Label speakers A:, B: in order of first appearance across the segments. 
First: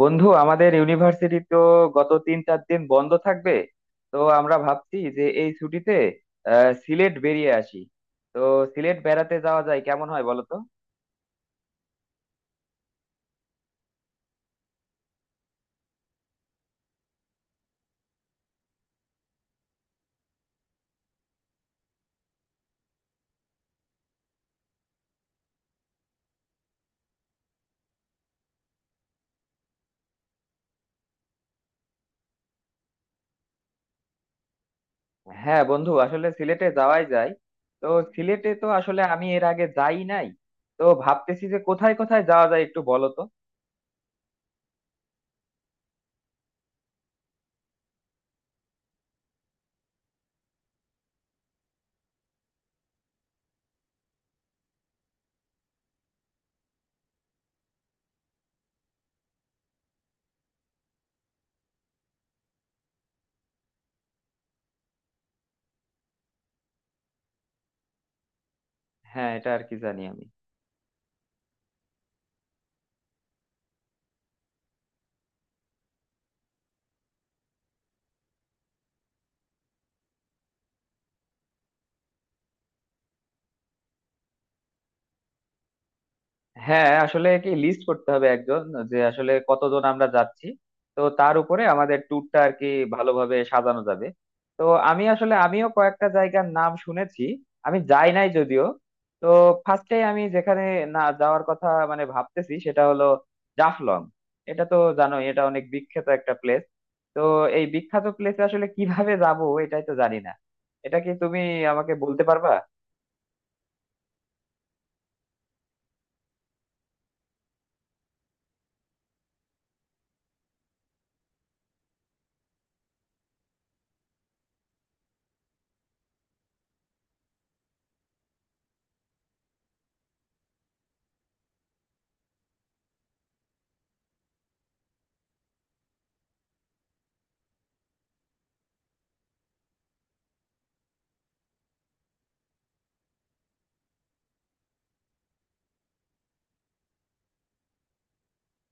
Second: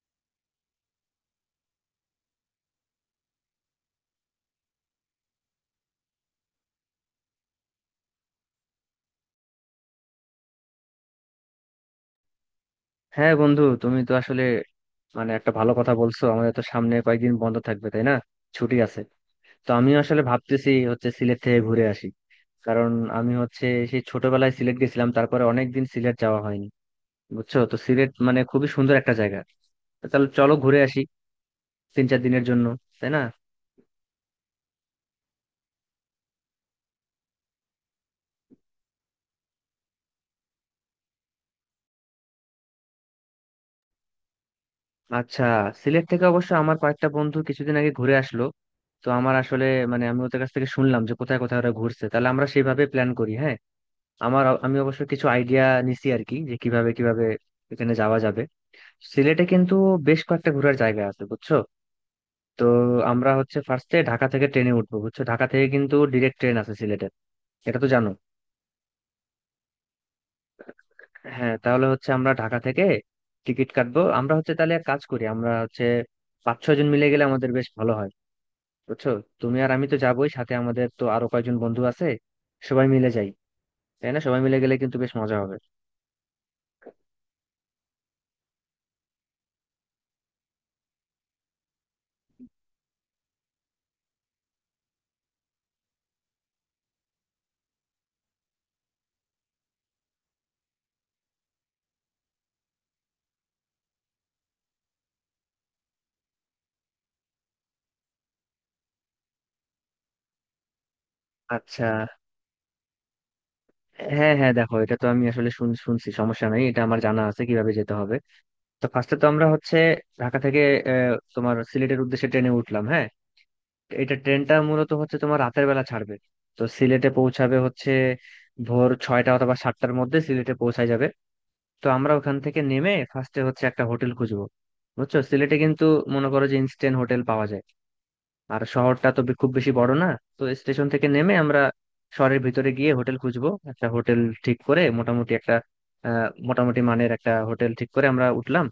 A: বন্ধু, আমাদের ইউনিভার্সিটি তো গত 3-4 দিন বন্ধ থাকবে। তো আমরা ভাবছি যে এই ছুটিতে সিলেট বেরিয়ে আসি। তো সিলেট বেড়াতে যাওয়া যায়, কেমন হয় বলো তো?
B: হ্যাঁ বন্ধু, তুমি তো আসলে মানে একটা ভালো কথা বলছো। আমাদের তো সামনে কয়েকদিন বন্ধ থাকবে, তাই না? ছুটি আছে। তো আমি আসলে ভাবতেছি হচ্ছে সিলেট থেকে ঘুরে আসি। কারণ আমি হচ্ছে সেই ছোটবেলায় সিলেট গেছিলাম, তারপরে অনেকদিন সিলেট যাওয়া হয়নি। বুঝছো তো, সিলেট মানে খুবই সুন্দর একটা জায়গা। তো তাহলে চলো ঘুরে আসি তিন চার দিনের জন্য, তাই না?
A: হ্যাঁ বন্ধু, আসলে সিলেটে যাওয়াই যায়। তো সিলেটে তো আসলে আমি এর আগে যাই নাই। তো ভাবতেছি যে কোথায় কোথায় যাওয়া যায়, একটু বলো তো।
B: আচ্ছা, সিলেট থেকে অবশ্য আমার কয়েকটা বন্ধু কিছুদিন আগে ঘুরে আসলো। তো আমার আসলে মানে আমি ওদের কাছ থেকে শুনলাম যে কোথায় কোথায় ওরা ঘুরছে, তাহলে আমরা সেইভাবে প্ল্যান করি। হ্যাঁ, আমি অবশ্য কিছু আইডিয়া নিছি আর কি, যে কিভাবে কিভাবে এখানে যাওয়া যাবে। সিলেটে কিন্তু বেশ কয়েকটা ঘোরার জায়গা আছে, বুঝছো? তো আমরা হচ্ছে ফার্স্টে ঢাকা থেকে ট্রেনে উঠবো, বুঝছো? ঢাকা থেকে কিন্তু ডিরেক্ট ট্রেন আছে সিলেটে, এটা তো জানো।
A: হ্যাঁ, এটা আর কি জানি আমি।
B: হ্যাঁ, তাহলে হচ্ছে আমরা ঢাকা থেকে টিকিট কাটবো। আমরা হচ্ছে তাহলে এক কাজ করি, আমরা হচ্ছে পাঁচ ছয় জন মিলে গেলে আমাদের বেশ ভালো হয়, বুঝছো? তুমি আর আমি তো যাবোই, সাথে আমাদের তো আরো কয়েকজন বন্ধু আছে, সবাই মিলে যাই। তাই না, সবাই মিলে গেলে কিন্তু বেশ মজা হবে।
A: হ্যাঁ আসলে কি, লিস্ট করতে হবে একজন, যে আসলে কতজন আমরা যাচ্ছি। তো তার উপরে আমাদের ট্যুরটা আর কি ভালোভাবে সাজানো যাবে। তো আমি আসলে আমিও কয়েকটা জায়গার নাম শুনেছি, আমি যাই নাই যদিও। তো ফার্স্টে আমি যেখানে না যাওয়ার কথা মানে ভাবতেছি সেটা হলো জাফলং। এটা তো জানোই, এটা অনেক বিখ্যাত একটা প্লেস। তো এই বিখ্যাত প্লেসে আসলে কিভাবে যাব এটাই তো জানি না। এটা কি তুমি
B: আচ্ছা।
A: আমাকে বলতে পারবা?
B: হ্যাঁ হ্যাঁ, দেখো, এটা তো আমি আসলে শুনছি, সমস্যা নাই, এটা আমার জানা আছে কিভাবে যেতে হবে। তো ফার্স্টে তো আমরা হচ্ছে ঢাকা থেকে তোমার সিলেটের উদ্দেশ্যে ট্রেনে উঠলাম, হ্যাঁ। এটা ট্রেনটা মূলত হচ্ছে তোমার রাতের বেলা ছাড়বে। তো সিলেটে পৌঁছাবে হচ্ছে ভোর ছয়টা অথবা সাতটার মধ্যে সিলেটে পৌঁছায় যাবে। তো আমরা ওখান থেকে নেমে ফার্স্টে হচ্ছে একটা হোটেল খুঁজবো। বুঝছো, সিলেটে কিন্তু মনে করো যে ইনস্ট্যান্ট হোটেল পাওয়া যায়। আর শহরটা তো খুব বেশি বড় না। তো স্টেশন থেকে নেমে আমরা শহরের ভিতরে গিয়ে হোটেল খুঁজবো, একটা হোটেল ঠিক করে, মোটামুটি একটা মোটামুটি মানের একটা হোটেল ঠিক করে আমরা উঠলাম।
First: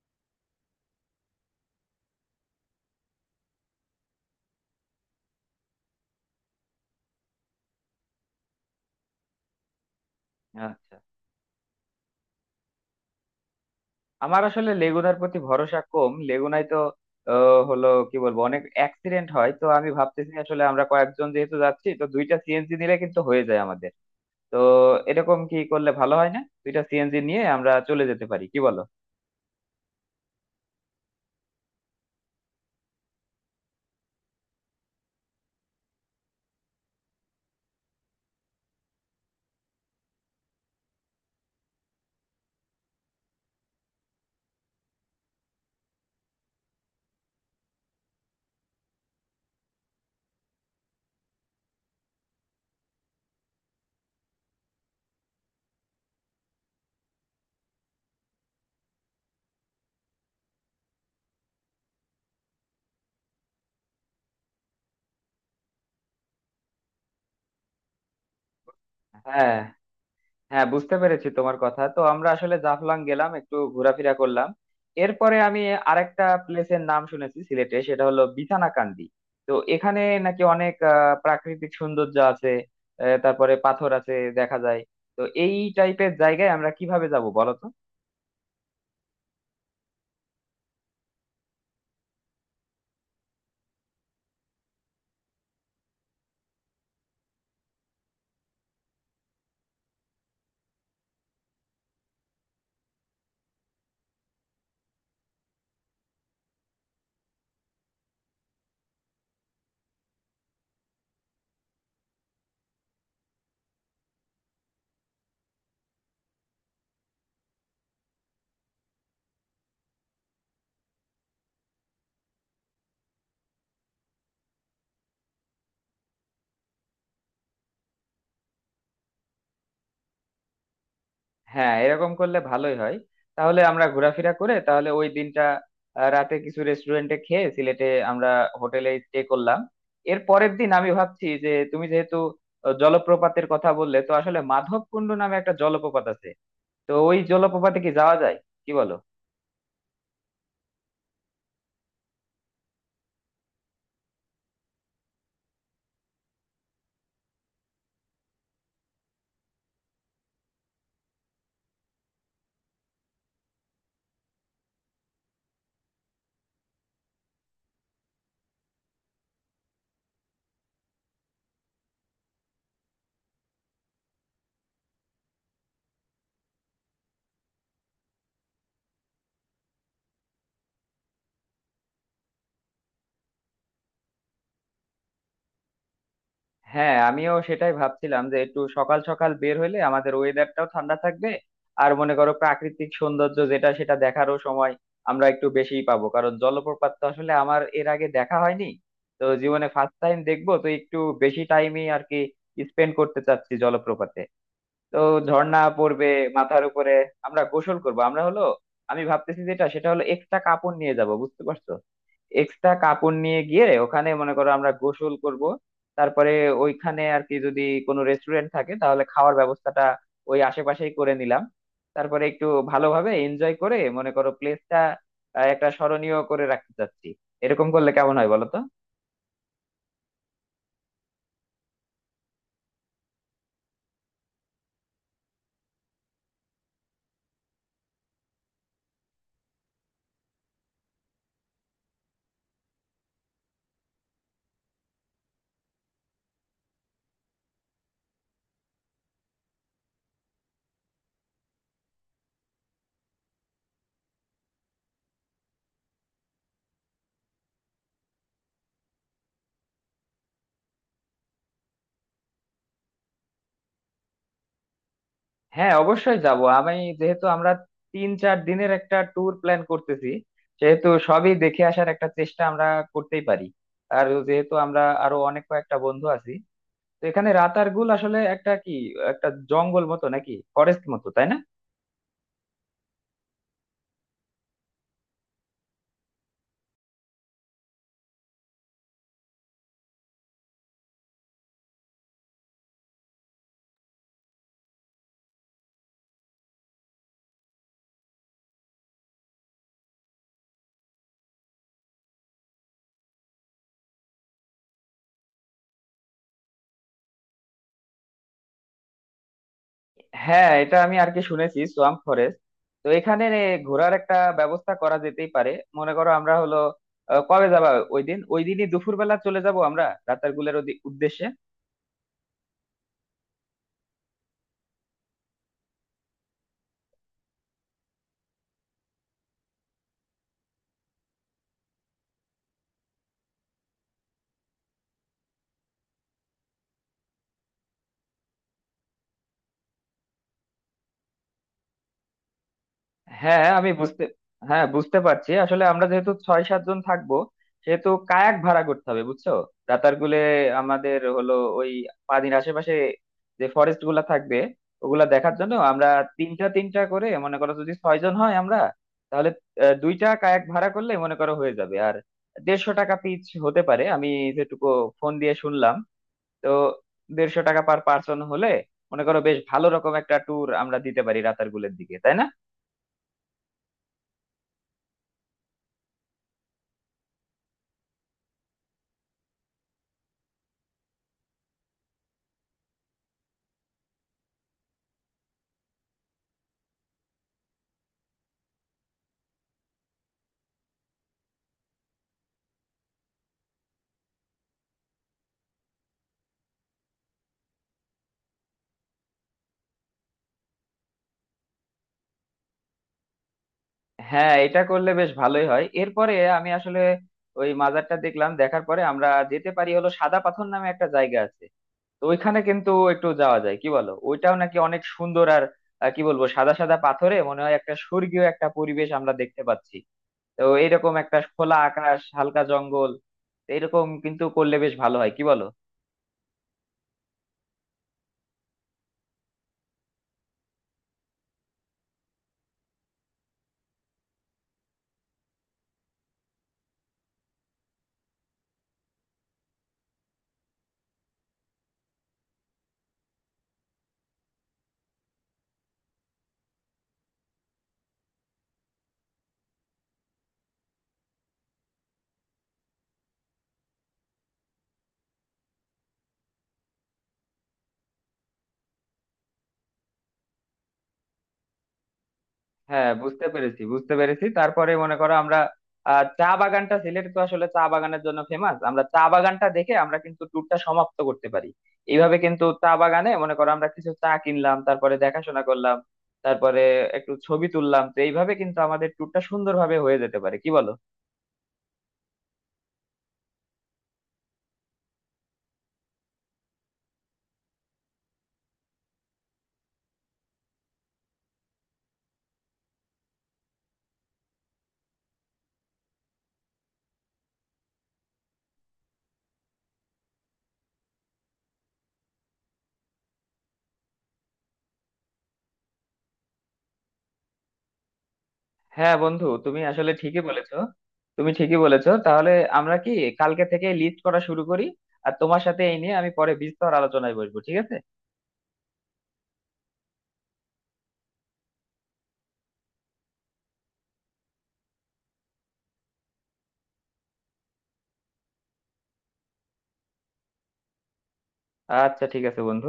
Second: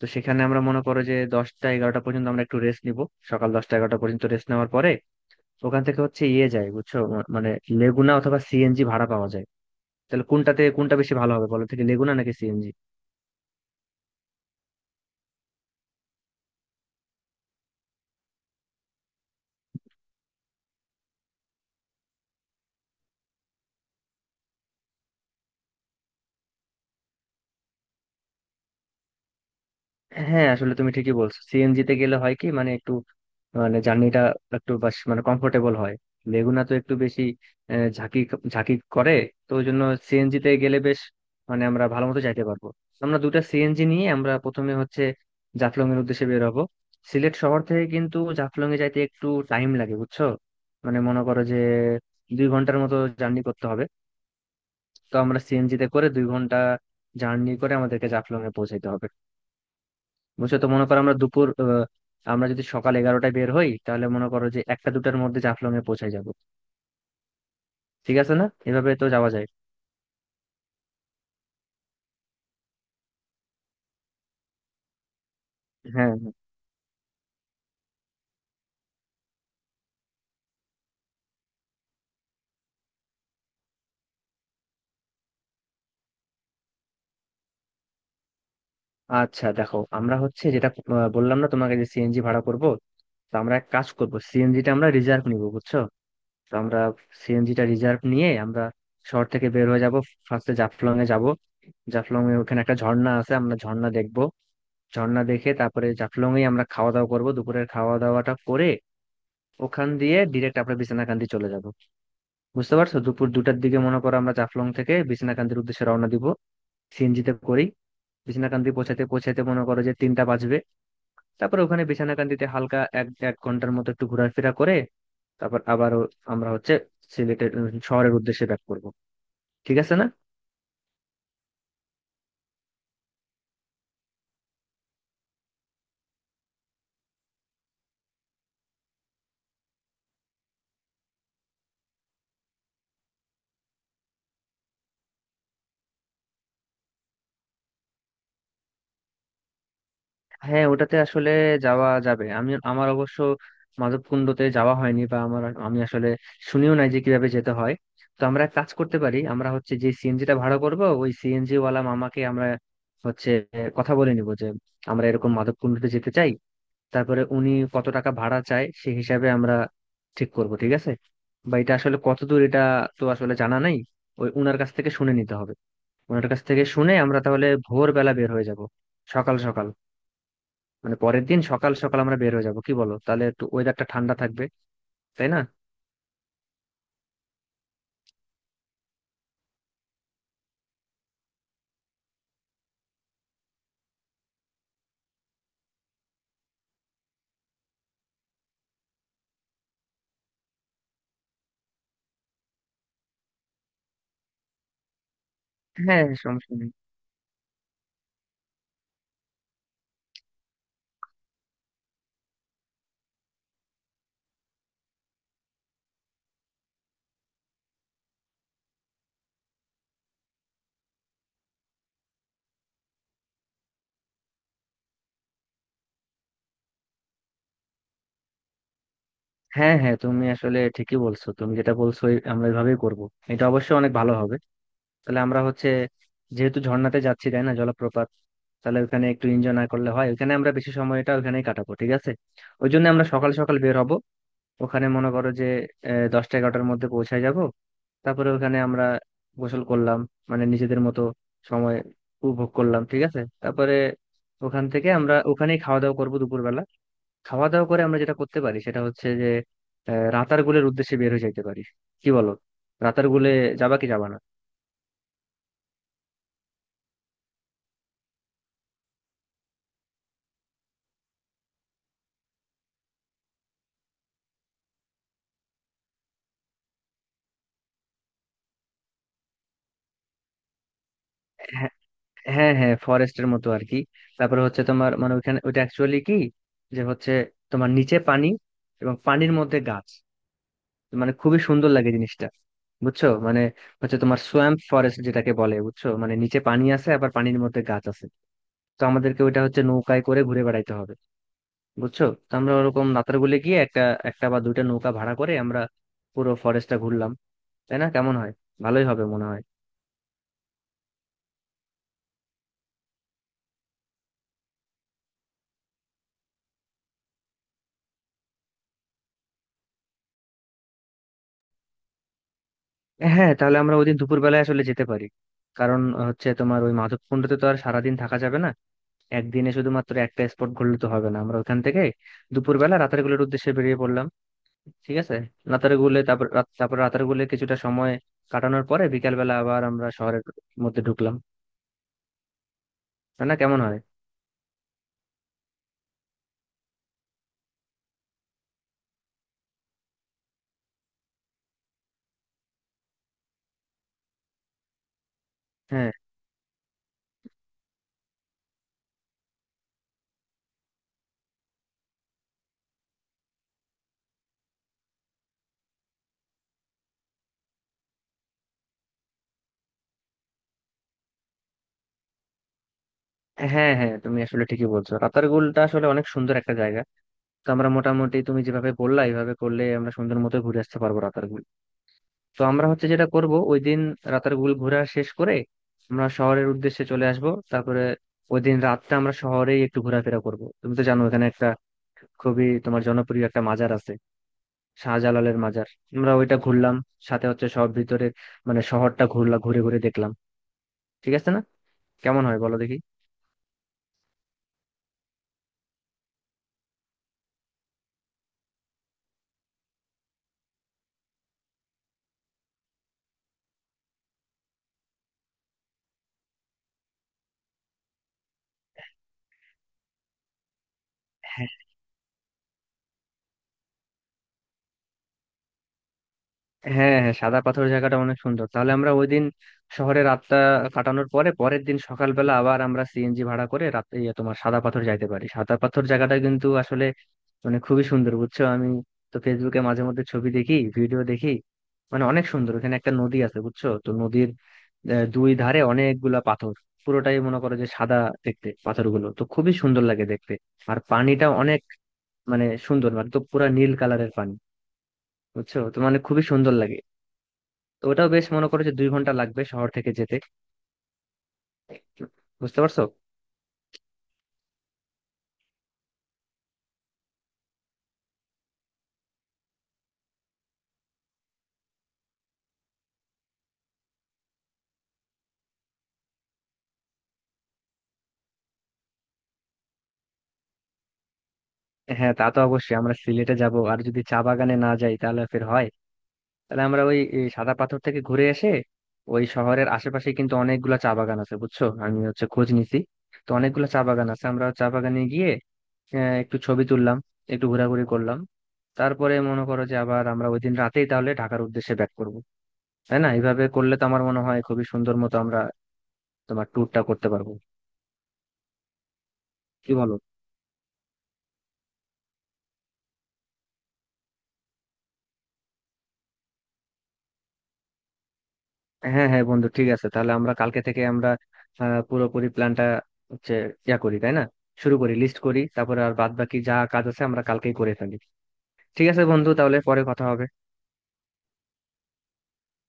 B: তো সেখানে আমরা মনে করো যে দশটা এগারোটা পর্যন্ত আমরা একটু রেস্ট নিব। সকাল দশটা এগারোটা পর্যন্ত রেস্ট নেওয়ার পরে ওখান থেকে হচ্ছে ইয়ে যায়, বুঝছো? মানে লেগুনা অথবা সিএনজি ভাড়া পাওয়া যায়। তাহলে কোনটাতে কোনটা
A: আচ্ছা,
B: বেশি ভালো হবে বলো, থেকে লেগুনা নাকি সিএনজি?
A: আমার আসলে লেগুনার প্রতি ভরসা কম। লেগুনায় তো হলো কি বলবো, অনেক অ্যাক্সিডেন্ট হয়। তো আমি ভাবতেছি আসলে আমরা কয়েকজন যেহেতু যাচ্ছি তো দুইটা সিএনজি নিলে কিন্তু হয়ে যায় আমাদের। তো এরকম কি করলে ভালো হয় না, দুইটা সিএনজি নিয়ে আমরা চলে যেতে পারি, কি বলো?
B: হ্যাঁ আসলে তুমি ঠিকই বলছো, সিএনজি তে গেলে হয় কি, মানে একটু মানে জার্নিটা একটু বাস মানে কমফোর্টেবল হয়। লেগুনা তো একটু বেশি ঝাঁকি ঝাঁকি করে। তো ওই জন্য সিএনজি তে গেলে বেশ মানে আমরা ভালো মতো যাইতে পারবো। আমরা দুটা সিএনজি নিয়ে আমরা প্রথমে হচ্ছে জাফলং এর উদ্দেশ্যে বের হবো। সিলেট শহর থেকে কিন্তু জাফলং এ যাইতে একটু টাইম লাগে, বুঝছো? মানে মনে করো যে দুই ঘন্টার মতো জার্নি করতে হবে। তো আমরা সিএনজি তে করে দুই ঘন্টা জার্নি করে আমাদেরকে জাফলং এ পৌঁছাইতে হবে, বুঝছো? তো মনে করো আমরা দুপুর আমরা যদি সকাল এগারোটায় বের হই তাহলে মনে করো যে একটা দুটার মধ্যে জাফলং এ পৌঁছে যাব। ঠিক আছে না, এভাবে তো যাওয়া যায়।
A: হ্যাঁ হ্যাঁ, বুঝতে পেরেছি তোমার কথা। তো আমরা আসলে জাফলং গেলাম, একটু ঘোরাফেরা করলাম। এরপরে আমি
B: হ্যাঁ
A: আরেকটা
B: হ্যাঁ।
A: প্লেসের নাম শুনেছি সিলেটে, সেটা হলো বিছানাকান্দি। তো এখানে নাকি অনেক প্রাকৃতিক সৌন্দর্য আছে। তারপরে পাথর আছে, দেখা যায়। তো এই টাইপের জায়গায় আমরা কিভাবে যাব বলো তো।
B: আচ্ছা দেখো, আমরা হচ্ছে যেটা বললাম না তোমাকে যে সিএনজি ভাড়া করব। তো আমরা এক কাজ করব, সিএনজিটা আমরা রিজার্ভ নিব, বুঝছো? তো আমরা সিএনজিটা রিজার্ভ নিয়ে আমরা শহর থেকে বের হয়ে যাব। ফার্স্টে জাফলং এ যাব, জাফলং এ ওখানে একটা ঝর্ণা আছে, আমরা ঝর্ণা দেখব। ঝর্ণা দেখে তারপরে জাফলং এ আমরা খাওয়া দাওয়া করব, দুপুরের খাওয়া দাওয়াটা করে ওখান দিয়ে ডিরেক্ট আমরা বিছনাকান্দি চলে যাব। বুঝতে পারছো? দুপুর দুটার দিকে মনে করো আমরা জাফলং থেকে বিছনাকান্দির উদ্দেশ্যে রওনা দিব, সিএনজিতে করেই। বিছনাকান্দি পৌঁছাতে পৌঁছাতে মনে করো যে তিনটা বাজবে। তারপর ওখানে বিছনাকান্দিতে হালকা এক এক ঘন্টার মতো একটু ঘোরাফেরা করে তারপর আবারও আমরা হচ্ছে সিলেটের শহরের উদ্দেশ্যে ব্যাক করব। ঠিক আছে না?
A: হ্যাঁ এরকম করলে ভালোই হয়। তাহলে আমরা ঘোরাফেরা করে তাহলে ওই দিনটা রাতে কিছু রেস্টুরেন্টে খেয়ে সিলেটে আমরা হোটেলে স্টে করলাম। এর পরের দিন আমি ভাবছি যে তুমি যেহেতু জলপ্রপাতের কথা বললে, তো আসলে মাধবকুণ্ড নামে একটা জলপ্রপাত আছে। তো ওই জলপ্রপাতে কি যাওয়া যায়, কি বলো?
B: হ্যাঁ ওটাতে আসলে যাওয়া যাবে। আমি আমার অবশ্য মাধবকুণ্ডতে যাওয়া হয়নি, বা আমার আমি আসলে শুনিও নাই যে কিভাবে যেতে হয়। তো আমরা এক কাজ করতে পারি, আমরা হচ্ছে যে সিএনজিটা ভাড়া করব, ওই সিএনজি ওয়ালা মামাকে আমরা হচ্ছে কথা বলে নিব যে আমরা এরকম মাধবকুণ্ডতে যেতে চাই। তারপরে উনি কত টাকা ভাড়া চায় সেই হিসাবে আমরা ঠিক করব, ঠিক আছে? বা এটা আসলে কত দূর, এটা তো আসলে জানা নাই, ওই উনার কাছ থেকে শুনে নিতে হবে। ওনার কাছ থেকে শুনে আমরা তাহলে ভোরবেলা বের হয়ে যাব, সকাল সকাল। মানে পরের দিন সকাল সকাল আমরা বের হয়ে যাব, কি বলো, তাহলে একটু ওয়েদারটা ঠান্ডা থাকবে, তাই না?
A: হ্যাঁ, আমিও সেটাই ভাবছিলাম যে একটু সকাল সকাল বের হইলে আমাদের ওয়েদারটাও ঠান্ডা থাকবে। আর মনে করো প্রাকৃতিক সৌন্দর্য যেটা সেটা দেখারও সময় আমরা একটু বেশিই পাবো, কারণ জলপ্রপাত তো আসলে আমার এর আগে দেখা হয়নি। তো জীবনে ফার্স্ট টাইম দেখবো তো একটু বেশি টাইমই আর কি স্পেন্ড করতে চাচ্ছি জলপ্রপাতে। তো ঝর্ণা
B: হ্যাঁ
A: পড়বে
B: সমস্যা
A: মাথার
B: নেই।
A: উপরে, আমরা গোসল করব। আমরা হলো, আমি ভাবতেছি যেটা সেটা হলো এক্সট্রা কাপড় নিয়ে যাব, বুঝতে পারছো? এক্সট্রা কাপড় নিয়ে গিয়ে ওখানে মনে করো আমরা গোসল করব। তারপরে ওইখানে আর কি যদি কোনো রেস্টুরেন্ট থাকে তাহলে খাওয়ার ব্যবস্থাটা ওই আশেপাশেই করে নিলাম। তারপরে একটু ভালোভাবে এনজয় করে মনে করো প্লেসটা একটা স্মরণীয় করে রাখতে চাচ্ছি। এরকম করলে কেমন হয় বলো তো?
B: হ্যাঁ হ্যাঁ তুমি আসলে ঠিকই বলছো, তুমি যেটা বলছো আমরা এভাবেই করব। এটা অবশ্যই অনেক ভালো হবে। তাহলে আমরা হচ্ছে যেহেতু ঝর্ণাতে যাচ্ছি, তাই না, জলপ্রপাত, তাহলে ওখানে একটু এনজয় না করলে হয়? ওখানে আমরা বেশি সময়টা ওখানেই কাটাবো, ঠিক আছে? ওই জন্য আমরা সকাল সকাল বের হব। ওখানে মনে করো যে দশটা এগারোটার মধ্যে পৌঁছায় যাব। তারপরে ওখানে আমরা গোসল করলাম, মানে নিজেদের মতো সময় উপভোগ করলাম, ঠিক আছে? তারপরে ওখান থেকে আমরা ওখানেই খাওয়া দাওয়া করবো দুপুরবেলা। খাওয়া দাওয়া করে আমরা যেটা করতে পারি সেটা হচ্ছে যে রাতারগুলের উদ্দেশ্যে বের হয়ে যাইতে পারি। কি বলো, রাতারগুলে যাবা কি যাবা না?
A: হ্যাঁ অবশ্যই যাব আমি। যেহেতু আমরা 3-4 দিনের একটা ট্যুর প্ল্যান করতেছি সেহেতু সবই দেখে আসার একটা চেষ্টা আমরা করতেই পারি। আর যেহেতু আমরা আরো অনেক কয়েকটা বন্ধু আছি, তো এখানে রাতারগুল আসলে একটা কি, একটা জঙ্গল মতো নাকি ফরেস্ট মতো, তাই না?
B: হ্যাঁ হ্যাঁ হ্যাঁ ফরেস্টের মতো আর কি। তারপরে হচ্ছে তোমার মানে ওইখানে ওইটা অ্যাকচুয়ালি কি, যে হচ্ছে তোমার নিচে পানি এবং পানির মধ্যে গাছ, মানে খুবই সুন্দর লাগে জিনিসটা, বুঝছো? মানে হচ্ছে তোমার সোয়াম্প ফরেস্ট যেটাকে বলে, বুঝছো, মানে নিচে পানি আছে আবার পানির মধ্যে গাছ আছে। তো আমাদেরকে ওইটা হচ্ছে নৌকায় করে ঘুরে বেড়াইতে হবে, বুঝছো? তো আমরা ওরকম নাতারগুলে গিয়ে একটা একটা বা দুইটা নৌকা ভাড়া করে আমরা পুরো ফরেস্টটা ঘুরলাম। তাই না, কেমন হয়? ভালোই হবে মনে হয়।
A: হ্যাঁ এটা আমি আর কি শুনেছি সোয়াম্প ফরেস্ট। তো এখানে ঘোরার একটা ব্যবস্থা করা যেতেই পারে। মনে করো আমরা হলো কবে যাবা ওই দিন, ওই দিনই দুপুরবেলা চলে যাব আমরা রাতারগুলের উদ্দেশ্যে।
B: হ্যাঁ তাহলে আমরা ওইদিন দুপুরবেলায় আসলে যেতে পারি। কারণ হচ্ছে তোমার ওই মাধবকুণ্ডতে তো আর সারাদিন থাকা যাবে না। একদিনে শুধুমাত্র একটা স্পট ঘুরলে তো হবে না, আমরা ওখান থেকে দুপুরবেলা রাতারগুলের উদ্দেশ্যে বেরিয়ে পড়লাম, ঠিক আছে? নাতারগুলে তারপর তারপর রাতারগুলে কিছুটা সময় কাটানোর পরে বিকালবেলা আবার আমরা শহরের মধ্যে ঢুকলাম। তাই না,
A: হ্যাঁ হ্যাঁ,
B: কেমন
A: আমি
B: হয়?
A: বুঝতে, হ্যাঁ বুঝতে পারছি। আসলে আমরা যেহেতু ছয় সাতজন থাকবো সেহেতু কায়াক ভাড়া করতে হবে, বুঝছো, রাতারগুলে। আমাদের হলো ওই পানির আশেপাশে যে ফরেস্ট গুলা থাকবে ওগুলা দেখার জন্য আমরা
B: হ্যাঁ
A: তিনটা তিনটা করে মনে করো, যদি 6 জন হয় আমরা, তাহলে দুইটা কায়াক ভাড়া করলে মনে করো হয়ে যাবে। আর 150 টাকা পিচ হতে পারে আমি যেটুকু ফোন দিয়ে শুনলাম। তো 150 টাকা পার পার্সন হলে মনে করো বেশ ভালো রকম একটা ট্যুর আমরা দিতে পারি রাতারগুলের দিকে, তাই না?
B: হ্যাঁ হ্যাঁ তুমি আসলে ঠিকই বলছো, রাতারগুলটা আসলে অনেক সুন্দর একটা জায়গা। তো আমরা মোটামুটি তুমি যেভাবে বললা এইভাবে করলে আমরা সুন্দর মতো ঘুরে আসতে পারবো রাতারগুল। তো আমরা হচ্ছে যেটা করব ওই দিন রাতারগুল ঘোরা শেষ করে আমরা শহরের উদ্দেশ্যে চলে আসব। তারপরে ওই দিন রাতটা আমরা শহরেই একটু ঘোরাফেরা করব। তুমি তো জানো এখানে একটা খুবই তোমার জনপ্রিয় একটা মাজার আছে, শাহজালালের মাজার। আমরা ওইটা ঘুরলাম, সাথে হচ্ছে সব ভিতরের মানে শহরটা ঘুরলাম, ঘুরে ঘুরে দেখলাম, ঠিক আছে না? কেমন হয় বলো দেখি?
A: হ্যাঁ এটা করলে বেশ ভালোই হয়। এরপরে আমি আসলে ওই মাজারটা দেখলাম। দেখার পরে আমরা যেতে পারি হলো সাদা পাথর নামে একটা জায়গা আছে। তো ওইখানে কিন্তু একটু যাওয়া যায় কি বলো, ওইটাও নাকি অনেক সুন্দর। আর কি বলবো, সাদা সাদা পাথরে মনে হয় একটা স্বর্গীয় একটা পরিবেশ আমরা দেখতে পাচ্ছি। তো এইরকম একটা
B: হ্যাঁ
A: খোলা আকাশ, হালকা জঙ্গল, তো এরকম কিন্তু করলে বেশ ভালো হয়, কি বলো?
B: হ্যাঁ হ্যাঁ সাদা পাথর জায়গাটা অনেক সুন্দর। তাহলে আমরা ওই দিন শহরে রাতটা কাটানোর পরে পরের দিন সকালবেলা আবার আমরা সিএনজি ভাড়া করে রাতে ইয়ে তোমার সাদা পাথর যাইতে পারি। সাদা পাথর জায়গাটা কিন্তু আসলে মানে খুবই সুন্দর, বুঝছো? আমি তো ফেসবুকে মাঝে মধ্যে ছবি দেখি, ভিডিও দেখি, মানে অনেক সুন্দর। ওখানে একটা নদী আছে, বুঝছো তো, নদীর দুই ধারে অনেকগুলা পাথর, পুরোটাই মনে করো যে সাদা দেখতে, পাথরগুলো তো খুবই সুন্দর লাগে দেখতে। আর পানিটা অনেক মানে সুন্দর, মানে তো পুরা নীল কালারের পানি, বুঝছো তো, মানে খুবই সুন্দর লাগে। তো ওটাও বেশ মনে করো যে দুই ঘন্টা লাগবে শহর থেকে যেতে, বুঝতে পারছো?
A: হ্যাঁ বুঝতে পেরেছি বুঝতে পেরেছি। তারপরে মনে করো আমরা চা বাগানটা, সিলেট তো আসলে চা বাগানের জন্য ফেমাস, আমরা চা বাগানটা দেখে আমরা কিন্তু ট্যুরটা সমাপ্ত করতে পারি। এইভাবে কিন্তু চা বাগানে মনে করো আমরা কিছু চা কিনলাম, তারপরে দেখাশোনা করলাম, তারপরে একটু ছবি তুললাম। তো এইভাবে কিন্তু আমাদের ট্যুরটা সুন্দরভাবে হয়ে যেতে পারে, কি বলো?
B: হ্যাঁ তা তো অবশ্যই, আমরা সিলেটে যাব আর যদি চা বাগানে না যাই তাহলে ফের হয়। তাহলে আমরা ওই এই সাদা পাথর থেকে ঘুরে এসে ওই শহরের আশেপাশে কিন্তু অনেকগুলা চা বাগান আছে, বুঝছো, আমি হচ্ছে খোঁজ নিছি। তো অনেকগুলা চা বাগান আছে, আমরা চা বাগানে গিয়ে একটু ছবি তুললাম, একটু ঘোরাঘুরি করলাম। তারপরে মনে করো যে আবার আমরা ওই দিন রাতেই তাহলে ঢাকার উদ্দেশ্যে ব্যাক করবো, তাই না? এইভাবে করলে তো আমার মনে হয় খুবই সুন্দর মতো আমরা তোমার ট্যুরটা করতে পারবো,
A: হ্যাঁ বন্ধু, তুমি
B: কি
A: আসলে
B: বলো?
A: ঠিকই বলেছো। তুমি ঠিকই বলেছো। তাহলে আমরা কি কালকে থেকে লিস্ট করা শুরু করি? আর তোমার সাথে এই নিয়ে আমি পরে বিস্তর আলোচনায় বসবো, ঠিক আছে?
B: হ্যাঁ হ্যাঁ বন্ধু, ঠিক আছে। তাহলে আমরা কালকে থেকে আমরা পুরোপুরি প্ল্যানটা হচ্ছে ইয়া করি, তাই না? শুরু করি, লিস্ট করি, তারপরে আর বাদ বাকি যা কাজ আছে আমরা কালকেই করে ফেলি। ঠিক আছে বন্ধু, তাহলে পরে কথা হবে।
A: আচ্ছা ঠিক আছে বন্ধু।